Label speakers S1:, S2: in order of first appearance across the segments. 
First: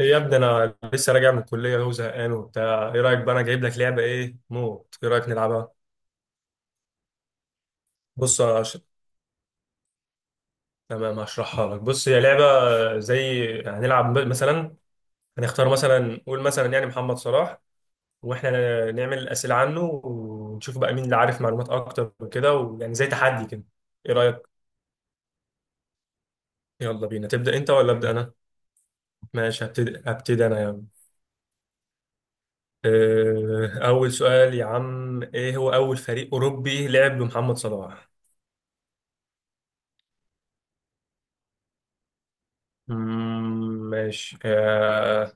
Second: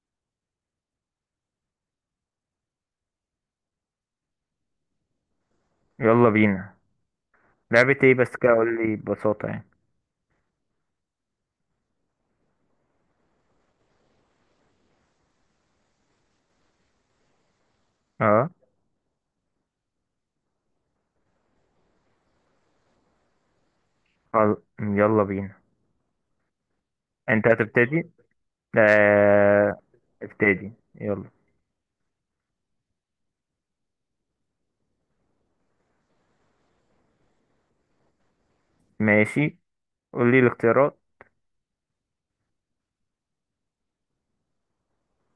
S1: يا ابني، انا لسه راجع من الكليه وهو زهقان وبتاع. ايه رايك بقى؟ انا جايب لك لعبه ايه موت، ايه رايك نلعبها؟
S2: يلا بينا. لعبة ايه بس
S1: بص
S2: كده؟
S1: أنا
S2: قول
S1: هش-
S2: لي ببساطة يعني.
S1: تمام، هشرحها لك. بص، هي لعبه زي هنلعب مثلا، هنختار مثلا، نقول مثلا يعني محمد صلاح،
S2: اه
S1: واحنا نعمل اسئله عنه، ونشوف بقى مين اللي عارف معلومات اكتر وكده، ويعني زي تحدي كده. ايه رايك؟
S2: يلا بينا.
S1: يلا بينا،
S2: انت
S1: تبدا انت ولا
S2: هتبتدي.
S1: ابدا انا؟ ماشي،
S2: آه...
S1: هبتدي انا
S2: ابتدي
S1: يعني.
S2: يلا.
S1: اول سؤال يا عم، ايه هو اول فريق اوروبي لعب بمحمد صلاح؟
S2: ماشي، قول لي الاختيارات.
S1: ماشي.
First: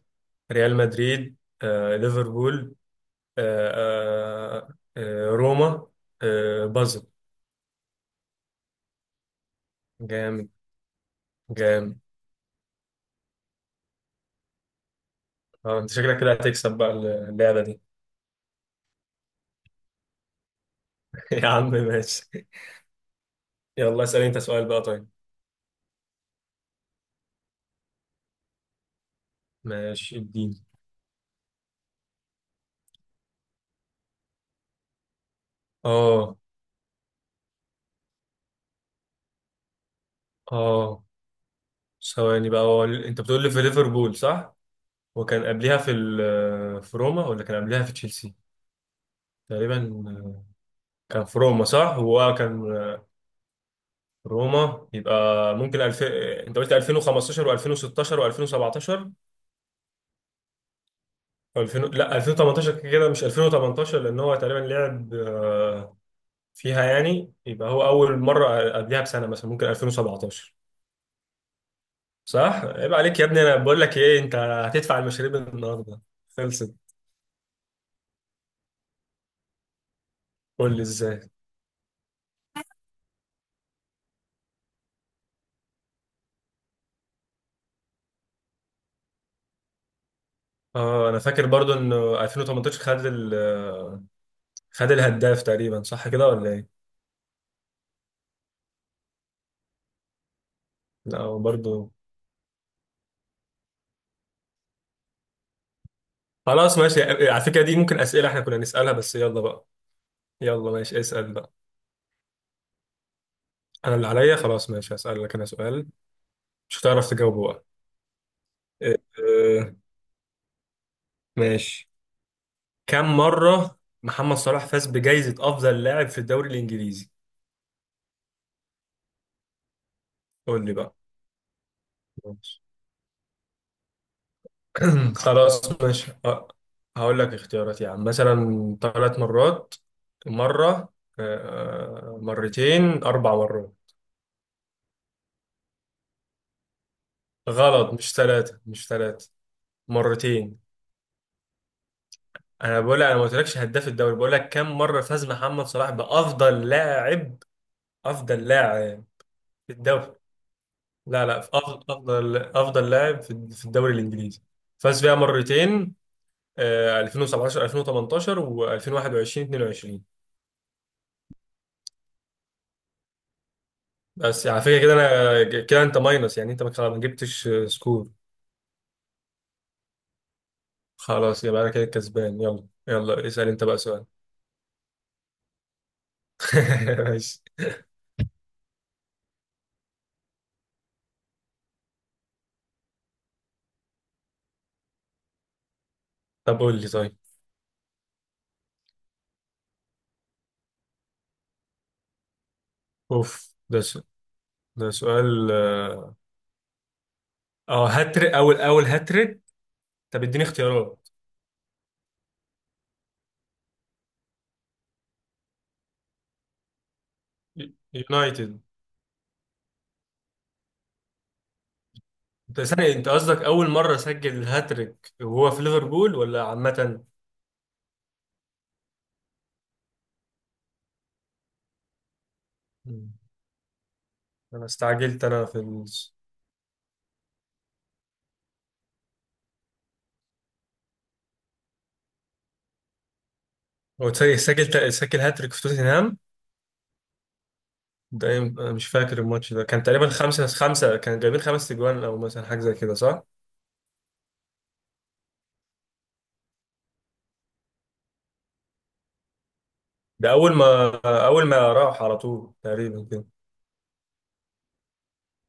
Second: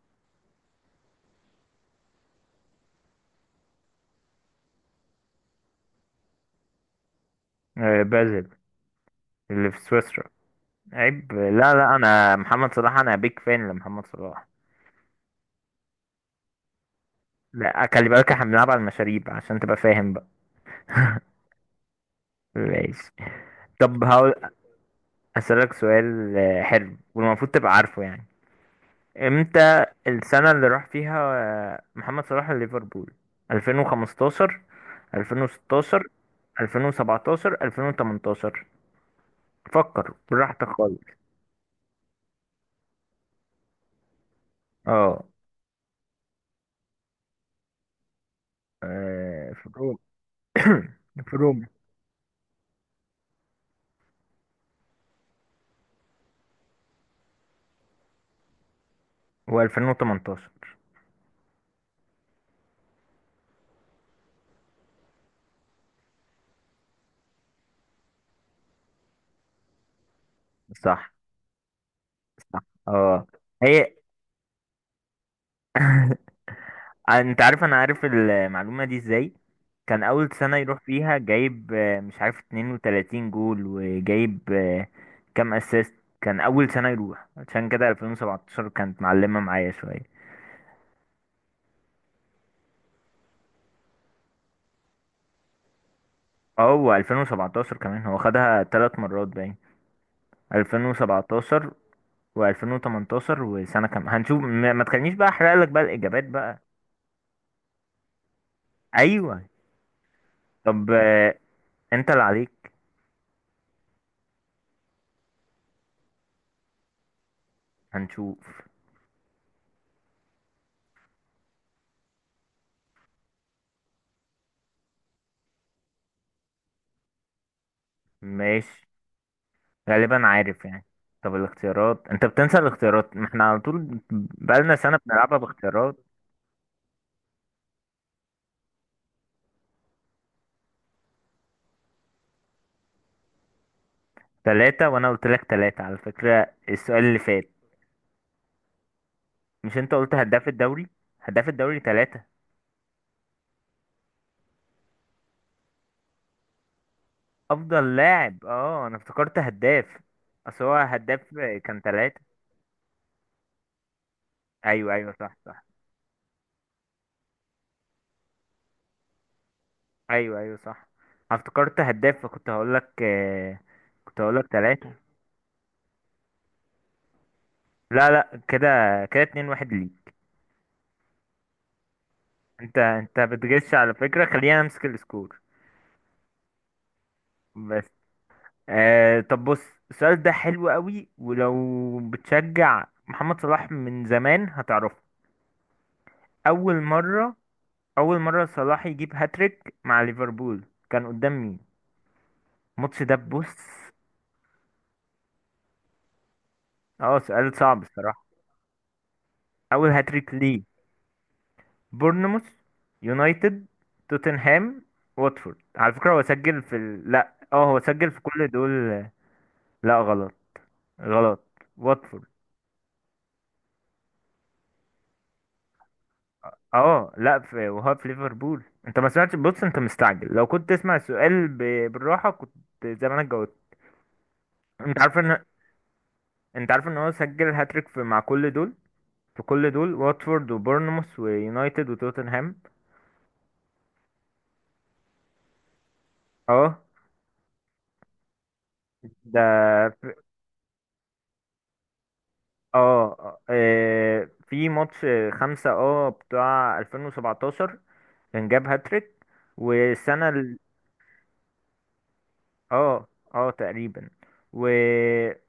S1: ريال مدريد، ليفربول، روما، بازل.
S2: بازل، اللي في سويسرا.
S1: جامد.
S2: عيب، لا لا،
S1: جامد.
S2: انا محمد صلاح، انا بيك فان لمحمد صلاح.
S1: انت شكلك كده هتكسب بقى اللعبة دي.
S2: لا، خلي بالك احنا بنلعب على المشاريب عشان تبقى فاهم بقى.
S1: يا عم ماشي.
S2: ماشي.
S1: يلا
S2: طب
S1: اسأل
S2: هقول
S1: انت سؤال بقى، طيب.
S2: اسألك سؤال. حلو والمفروض تبقى عارفه يعني. امتى
S1: ماشي،
S2: السنة
S1: اديني.
S2: اللي راح فيها محمد صلاح ليفربول؟ 2015، 2016،
S1: اه.
S2: 2017، 2018. فكر براحتك خالص.
S1: اه، ثواني بقى. هو انت بتقول لي في ليفربول صح؟
S2: اه.
S1: وكان قبلها في روما ولا كان قبلها في تشيلسي؟
S2: في
S1: تقريبا.
S2: روما.
S1: كان
S2: في
S1: في روما
S2: روما.
S1: صح؟ هو كان روما يبقى. انت قلت 2015 و2016 و2017.
S2: و2018.
S1: 2000، لا، 2018. كده كده مش 2018، لان هو تقريبا لعب فيها يعني. يبقى هو اول مره قبلها بسنه، مثلا ممكن 2017.
S2: صح صح.
S1: صح. عيب عليك يا
S2: اه.
S1: ابني، انا بقول
S2: هي.
S1: لك ايه؟ انت هتدفع المشاريب النهارده، خلصت.
S2: انت عارف انا عارف المعلومة دي ازاي؟ كان اول سنة
S1: قول
S2: يروح
S1: لي
S2: فيها
S1: ازاي.
S2: جايب مش عارف 32 جول، وجايب كام اسيست. كان اول سنة يروح، عشان كده 2017 كانت معلمة معايا شوية.
S1: اه، انا فاكر برضو ان 2018 خد ال... آه، خد الهداف تقريبا، صح كده ولا
S2: اه
S1: ايه؟
S2: هو 2017 كمان هو خدها ثلاث مرات باين.
S1: لا
S2: 2017
S1: برضو.
S2: و2018 وسنة كام هنشوف، ما تخلينيش بقى احرق لك بقى الاجابات بقى.
S1: خلاص ماشي. على فكره دي ممكن اسئله احنا كنا نسالها، بس
S2: ايوه.
S1: يلا بقى. يلا
S2: طب
S1: ماشي، اسأل بقى.
S2: انت اللي عليك.
S1: انا اللي عليا خلاص، ماشي. هسألك انا سؤال، مش هتعرف تجاوبه بقى.
S2: هنشوف.
S1: أه آه، ماشي. كم مرة محمد صلاح فاز بجائزة افضل لاعب في الدوري الانجليزي؟
S2: ماشي، غالبا عارف
S1: قول لي
S2: يعني.
S1: بقى.
S2: طب الاختيارات، انت بتنسى
S1: ماشي.
S2: الاختيارات، ما احنا على طول بقالنا سنة بنلعبها
S1: خلاص
S2: باختيارات.
S1: ماشي. هقول لك اختيارات، يعني مثلا ثلاث مرات، مرة، آه، مرتين، اربع مرات.
S2: ثلاثة، وانا قلت لك ثلاثة على فكرة السؤال اللي فات.
S1: غلط، مش ثلاثة، مش ثلاثة،
S2: مش انت قلت هداف
S1: مرتين.
S2: الدوري؟ هداف الدوري ثلاثة.
S1: انا بقول لك، انا ما قلتلكش هداف الدوري، بقول لك كم مرة فاز محمد صلاح بافضل لاعب.
S2: افضل لاعب،
S1: افضل
S2: اه انا
S1: لاعب
S2: افتكرت
S1: في
S2: هداف.
S1: الدوري.
S2: اصل هو هداف.
S1: لا لا، في
S2: كان
S1: افضل،
S2: ثلاثة.
S1: افضل لاعب في الدوري الانجليزي.
S2: ايوه
S1: فاز
S2: ايوه،
S1: بيها
S2: صح صح.
S1: مرتين. 2017 2018 و2021 22.
S2: ايوه ايوه، صح. أنا افتكرت هداف، فكنت هقول لك كنت هقول لك
S1: بس على فكره كده،
S2: ثلاثة.
S1: كده انت ماينس يعني، انت ما خلاص ما جبتش سكور.
S2: لا لا، كده كده اتنين واحد ليك.
S1: خلاص يبقى انا كده كسبان. يلا
S2: انت
S1: يلا، اسال انت
S2: بتغش
S1: بقى
S2: على
S1: سؤال.
S2: فكرة، خلينا امسك السكور.
S1: ماشي.
S2: بس. طب بص، السؤال ده حلو قوي، ولو بتشجع محمد صلاح من زمان هتعرفه.
S1: طب
S2: اول
S1: قول لي طيب.
S2: مره اول مره صلاح يجيب هاتريك مع ليفربول كان قدام مين؟ الماتش ده،
S1: اوف،
S2: بص.
S1: ده سؤال. ده سؤال اه.
S2: اه، سؤال صعب الصراحه.
S1: هاتريك، اول هاتريك.
S2: اول
S1: طب
S2: هاتريك
S1: اديني
S2: ليه.
S1: اختيارات.
S2: بورنموث، يونايتد، توتنهام، واتفورد. على فكره هو سجل لا، اه هو سجل في كل
S1: يونايتد.
S2: دول. لا، غلط غلط. واتفورد.
S1: انت ثانية، انت قصدك اول مرة سجل الهاتريك وهو في ليفربول ولا عامة؟
S2: اه، لا، في وهو في ليفربول. انت ما سمعتش، بص انت مستعجل، لو كنت تسمع السؤال بالراحه، كنت
S1: مم.
S2: زمانك جاوبت.
S1: انا
S2: انت عارف
S1: استعجلت،
S2: ان انت عارف ان هو سجل هاتريك مع كل دول. في كل دول، واتفورد وبورنموث ويونايتد وتوتنهام.
S1: هو ثانية سجل هاتريك في توتنهام؟
S2: اه.
S1: انا مش فاكر
S2: ده
S1: الماتش ده، كان تقريبا
S2: اه.
S1: خمسة خمسة، كان جايبين خمس تجوان او مثلا حاجة زي كده صح؟
S2: في ماتش خمسة، اه، بتاع 2017، كان جاب هاتريك.
S1: ده
S2: والسنة،
S1: اول ما راح على طول تقريبا
S2: اه.
S1: كده.
S2: اه تقريبا. و...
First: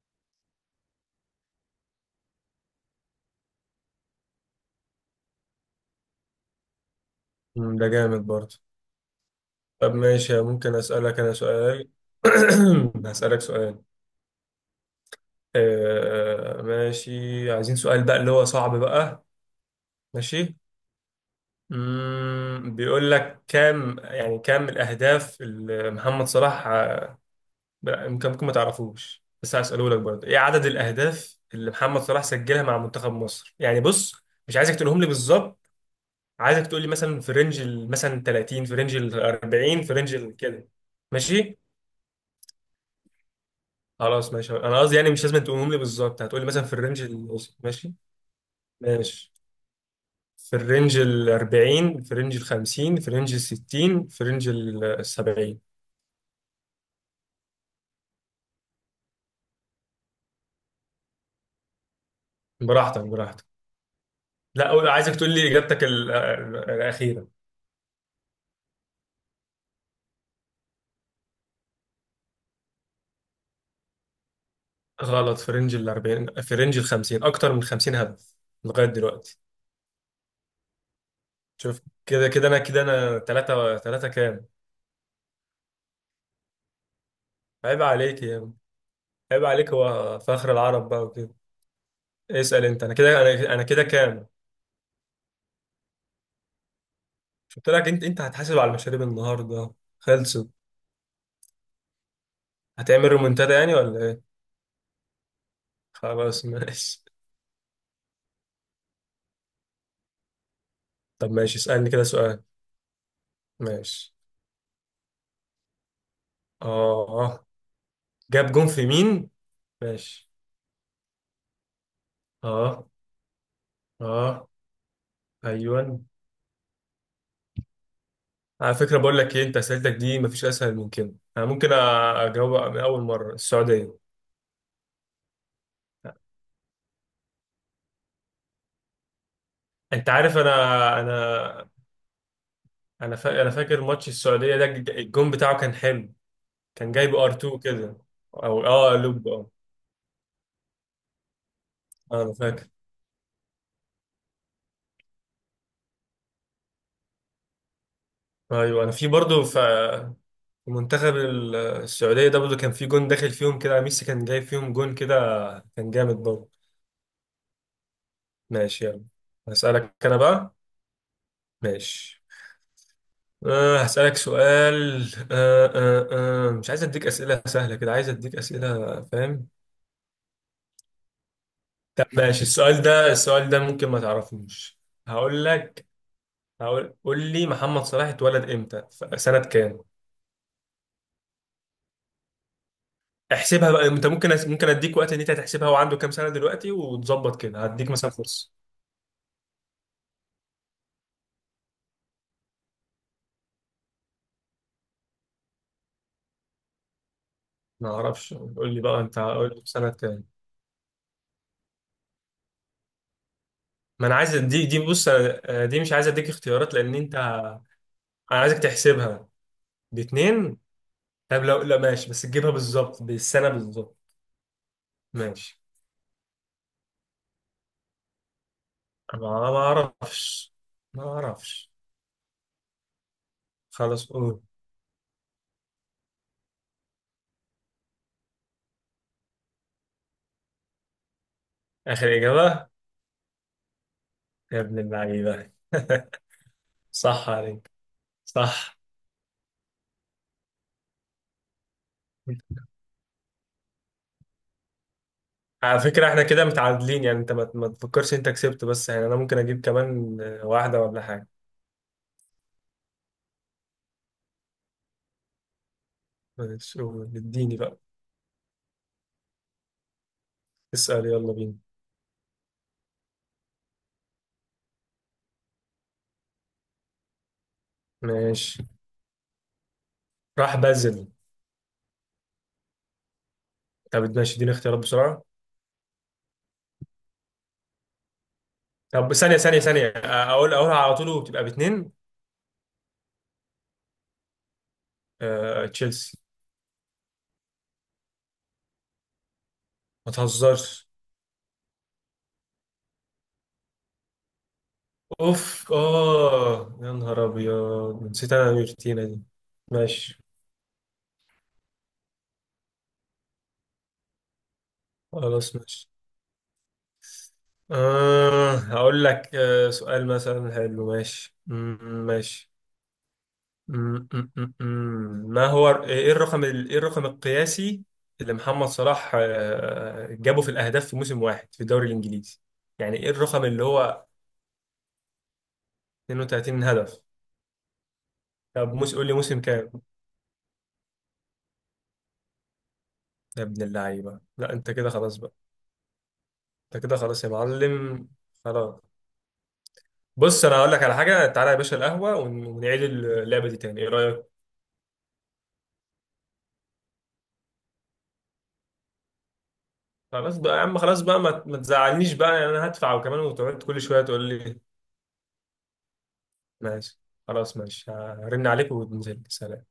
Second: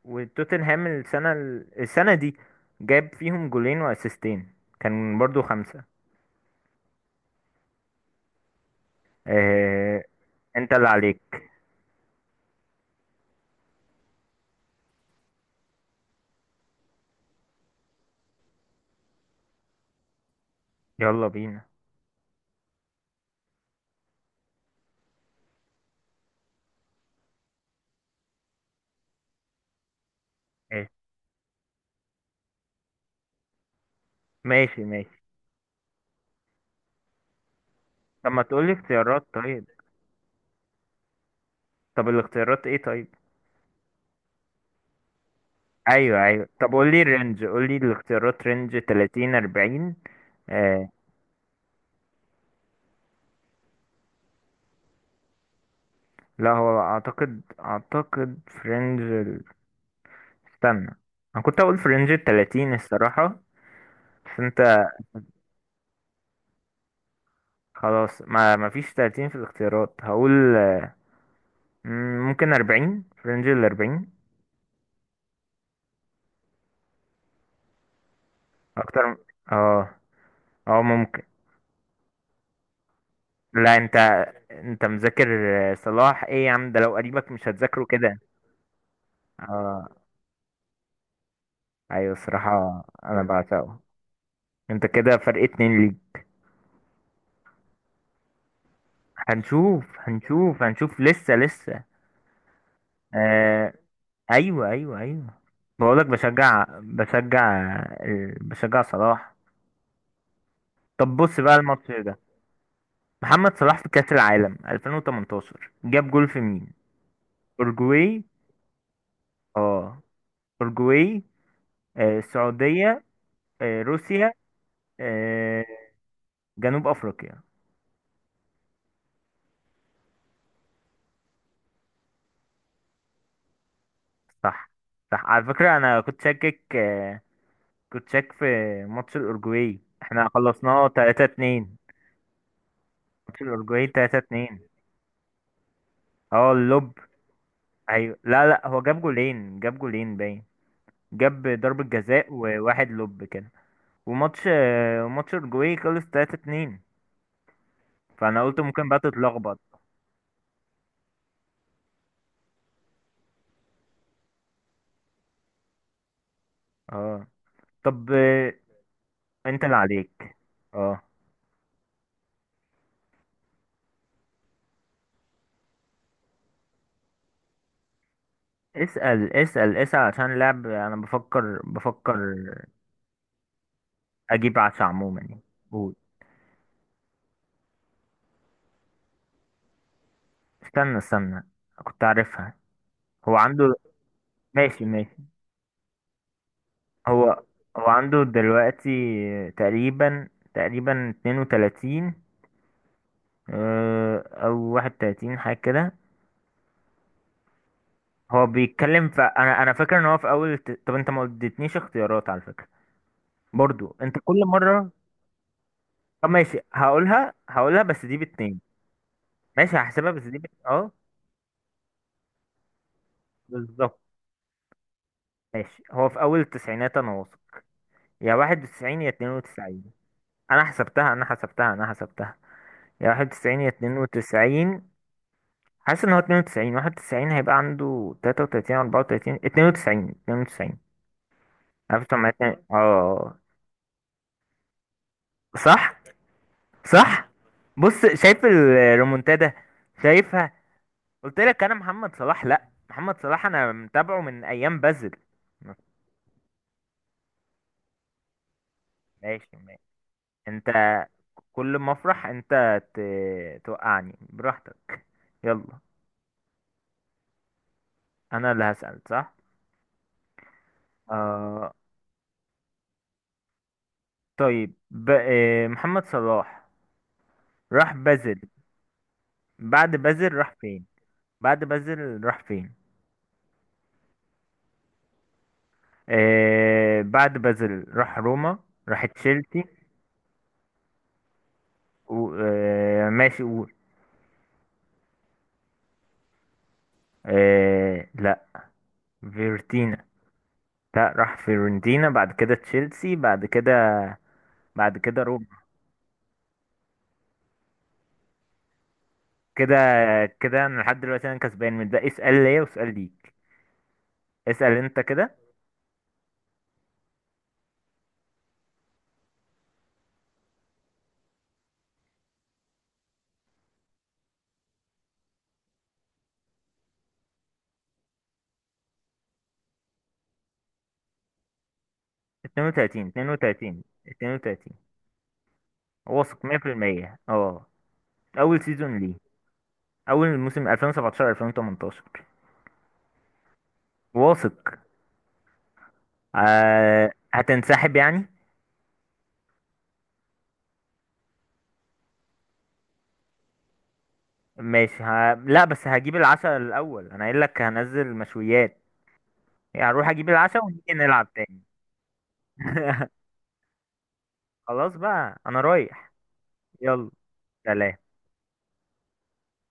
S2: وتوتنهام السنة، السنة دي جاب فيهم جولين واسيستين، كان برضو خمسة.
S1: ده جامد برضه. طب
S2: آه...
S1: ماشي،
S2: انت
S1: ممكن
S2: اللي
S1: اسألك
S2: عليك.
S1: انا سؤال؟ هسألك سؤال. ماشي، عايزين سؤال بقى اللي هو صعب بقى. ماشي.
S2: يلا بينا.
S1: بيقول لك كام، يعني كام الاهداف اللي محمد صلاح، يمكن ممكن ما تعرفوش، بس هسأله لك برضه. ايه عدد
S2: ايه؟
S1: الاهداف اللي محمد صلاح سجلها مع منتخب مصر يعني؟ بص مش عايزك
S2: ماشي
S1: تقولهم لي
S2: ماشي.
S1: بالظبط. عايزك تقول لي مثلا في مثلا
S2: طب ما
S1: 30،
S2: تقولي
S1: في رينج ال
S2: اختيارات طيب.
S1: 40، في رينج ال كده. ماشي.
S2: طب الاختيارات ايه طيب؟
S1: خلاص ماشي، انا قصدي يعني مش لازم تقولهم لي بالظبط،
S2: ايوه
S1: هتقول لي
S2: ايوه،
S1: مثلا
S2: طب
S1: في
S2: قولي
S1: الرينج ال.
S2: الرينج، قولي
S1: ماشي.
S2: الاختيارات، رينج
S1: ماشي.
S2: 30 40.
S1: في
S2: آه...
S1: الرينج ال 40، في رينج ال 50، في رينج ال 60، في رينج ال 70.
S2: لا هو اعتقد، استنى، انا كنت اقول في رينج ال 30
S1: براحتك
S2: الصراحة.
S1: براحتك.
S2: بس
S1: لا
S2: انت
S1: عايزك تقول لي اجابتك الاخيره.
S2: خلاص، ما فيش 30 في الاختيارات، هقول ممكن 40، في رينج ال 40.
S1: غلط. في رينج ال 40، في رينج ال 50، اكتر من 50 هدف لغايه
S2: اكتر م-
S1: دلوقتي.
S2: اه. اه ممكن.
S1: شوف، كده انا كده، انا
S2: لا،
S1: ثلاثة
S2: انت
S1: ثلاثة كام؟
S2: انت مذاكر. صلاح ايه يا عم، ده لو قريبك مش
S1: عيب
S2: هتذاكره كده.
S1: عليك يا عم. عيب عليك،
S2: اه
S1: هو فخر العرب بقى وكده.
S2: ايوه
S1: اسال
S2: الصراحة
S1: انت. انا كده،
S2: انا
S1: انا
S2: بعشقه.
S1: كده كام؟
S2: انت كده فرق اتنين ليك.
S1: مش قلت لك، انت هتحاسب على المشاريب النهارده،
S2: هنشوف
S1: خلصت.
S2: هنشوف هنشوف، لسه لسه.
S1: هتعمل رومنتادا
S2: آه
S1: يعني ولا ايه؟
S2: ايوه ايوه ايوه، بقولك
S1: خلاص
S2: بشجع
S1: ماشي.
S2: بشجع، بشجع صلاح. طب
S1: طب
S2: بص بقى
S1: ماشي، اسالني
S2: الماتش
S1: كده
S2: ده،
S1: سؤال.
S2: محمد صلاح في كأس
S1: ماشي.
S2: العالم 2018 جاب جول في
S1: اه.
S2: مين؟
S1: آه.
S2: أورجواي.
S1: جاب جون في مين؟
S2: اه.
S1: ماشي.
S2: أورجواي،
S1: اه.
S2: السعودية، روسيا،
S1: اه.
S2: آه،
S1: ايوه.
S2: جنوب أفريقيا.
S1: على فكره، بقول لك ايه، انت اسئلتك دي مفيش اسهل من كده، انا ممكن اجاوب من اول مره. السعوديه.
S2: صح صح. على فكرة أنا كنت شاكك، كنت شاك في ماتش الأورجواي،
S1: انت
S2: احنا
S1: عارف
S2: خلصناه
S1: انا. انا
S2: 3-2. ماتش
S1: انا فاكر
S2: الأورجواي
S1: ماتش السعوديه
S2: 3-2،
S1: ده، الجون بتاعه كان حلو.
S2: اه
S1: كان
S2: اللوب.
S1: جايب ار 2 كده.
S2: أيوة، لا
S1: او
S2: لا هو
S1: اه،
S2: جاب
S1: لوب اه.
S2: جولين، جاب جولين باين. جاب ضربة جزاء
S1: انا فاكر.
S2: وواحد لوب كده. وماتش آه، ماتش الأورجواي خلص 3-2، فانا قلت
S1: ايوه
S2: ممكن
S1: انا
S2: بقى
S1: في برضه،
S2: تتلخبط.
S1: في منتخب السعوديه ده برضه كان في جون داخل فيهم كده، ميسي كان جايب فيهم جون كده، كان جامد برضه.
S2: اه. طب
S1: ماشي يلا.
S2: انت اللي
S1: هسألك انا
S2: عليك.
S1: بقى.
S2: اه
S1: ماشي. هسألك سؤال. أه أه أه مش عايز اديك أسئلة سهلة كده، عايز اديك أسئلة،
S2: اسأل
S1: فاهم؟
S2: اسأل اسأل، عشان اللعب انا بفكر
S1: طب
S2: بفكر.
S1: ماشي. السؤال ده ممكن ما
S2: اجيب
S1: تعرفوش.
S2: عشا عموما يعني.
S1: هقول لك.
S2: قول.
S1: قول لي محمد صلاح اتولد امتى، في سنة كام؟
S2: استنى استنى، كنت عارفها. هو
S1: احسبها
S2: عنده.
S1: بقى انت. ممكن
S2: ماشي
S1: اديك وقت
S2: ماشي.
S1: ان انت تحسبها وعنده كام سنة دلوقتي
S2: هو
S1: وتظبط كده،
S2: هو
S1: هديك مثلا
S2: عنده
S1: فرصة.
S2: دلوقتي تقريبا تقريبا 32، او 31 حاجة كده.
S1: ما اعرفش.
S2: هو
S1: قول لي بقى
S2: بيتكلم
S1: انت، قول لي
S2: انا
S1: في
S2: انا
S1: سنة
S2: فاكر ان هو
S1: كام.
S2: في طب انت ما اديتنيش اختيارات على فكرة، برضو
S1: ما
S2: انت
S1: انا عايز
S2: كل
S1: دي،
S2: مرة.
S1: بص أنا- آه، دي مش عايز
S2: طب
S1: اديك
S2: ماشي،
S1: اختيارات لان انت.
S2: هقولها هقولها، بس دي
S1: انا عايزك
S2: باتنين.
S1: تحسبها.
S2: ماشي هحسبها، بس
S1: باتنين.
S2: اه،
S1: طب لو لا، ماشي، بس تجيبها بالظبط، بالسنة بالظبط.
S2: بالظبط.
S1: ماشي.
S2: ماشي، هو في اول التسعينات انا واثق، يا واحد وتسعين يا اتنين
S1: ما ما
S2: وتسعين.
S1: اعرفش
S2: انا
S1: ما
S2: حسبتها انا
S1: اعرفش.
S2: حسبتها انا حسبتها، يا واحد وتسعين يا اتنين
S1: خلاص قول.
S2: وتسعين. حاسس ان هو اتنين وتسعين، واحد وتسعين هيبقى عنده تلاتة وتلاتين أربعة وتلاتين، اتنين وتسعين، اتنين وتسعين. عارف
S1: آخر
S2: طب ما اتنين-
S1: إجابة.
S2: اه.
S1: يا ابن اللعيبة!
S2: صح
S1: صح
S2: صح.
S1: عليك.
S2: بص شايف
S1: صح.
S2: الريمونتادا، شايفها؟ قلت لك انا محمد صلاح، لا محمد صلاح انا متابعه من ايام بازل.
S1: على فكرة، احنا كده متعادلين يعني، انت ما ما تفكرش انت كسبت، بس يعني انا ممكن
S2: ماشي
S1: اجيب
S2: ماشي.
S1: كمان
S2: انت
S1: واحدة ولا حاجة.
S2: كل ما افرح انت توقعني، براحتك. يلا.
S1: ماشي قول. اديني بقى.
S2: انا اللي هسأل، صح؟
S1: اسأل يلا بينا.
S2: آه طيب محمد صلاح راح بازل.
S1: ماشي.
S2: بعد بازل راح
S1: راح
S2: فين؟
S1: بازل.
S2: بعد بازل راح فين؟
S1: طب ماشي، اديني اختيارات بسرعة.
S2: بعد بازل راح روما، راح
S1: طب ثانية، ثانية،
S2: تشيلسي
S1: ثانية، اقول اقولها على طول وبتبقى باتنين.
S2: ماشي قول.
S1: تشيلسي.
S2: آه لا، فيورتينا.
S1: ما تهزرش.
S2: لا راح فيورنتينا، بعد كده تشيلسي، بعد كده روما.
S1: اوف اه، يا نهار ابيض، نسيت انا الروتينه دي.
S2: كده
S1: ماشي.
S2: كده انا لحد دلوقتي انا كسبان من ده، اسأل ليا واسأل ليك. اسأل انت كده.
S1: خلاص ماشي. هقول لك سؤال مثلا حلو. ماشي. ماشي. ما هو، ايه ايه الرقم القياسي اللي محمد صلاح جابه في الاهداف في موسم واحد في الدوري الانجليزي؟ يعني
S2: 32،
S1: ايه الرقم اللي
S2: 32،
S1: هو؟
S2: 32، واثق
S1: 32 هدف.
S2: 100%. اه اول
S1: طب موسم،
S2: سيزون
S1: قول لي
S2: ليه.
S1: موسم كام.
S2: اول موسم 2017 2018.
S1: يا ابن اللعيبه! لا
S2: واثق.
S1: انت كده خلاص بقى. انت كده خلاص يا
S2: هتنسحب
S1: معلم.
S2: يعني؟
S1: خلاص. بص انا هقول لك على حاجه، تعالى يا باشا القهوه ونعيد اللعبه دي تاني، ايه رايك؟
S2: ماشي لا بس هجيب العشاء الاول، انا قايل لك هنزل مشويات، يعني هروح اجيب
S1: خلاص بقى يا
S2: العشاء
S1: عم،
S2: ونيجي
S1: خلاص بقى
S2: نلعب
S1: ما
S2: تاني.
S1: تزعلنيش بقى يعني، انا هدفع وكمان وتقعد كل شويه تقول لي.
S2: خلاص بقى انا رايح.
S1: ماشي.
S2: يلا.
S1: خلاص ماشي،
S2: سلام.
S1: هرن عليك وننزل، سلام.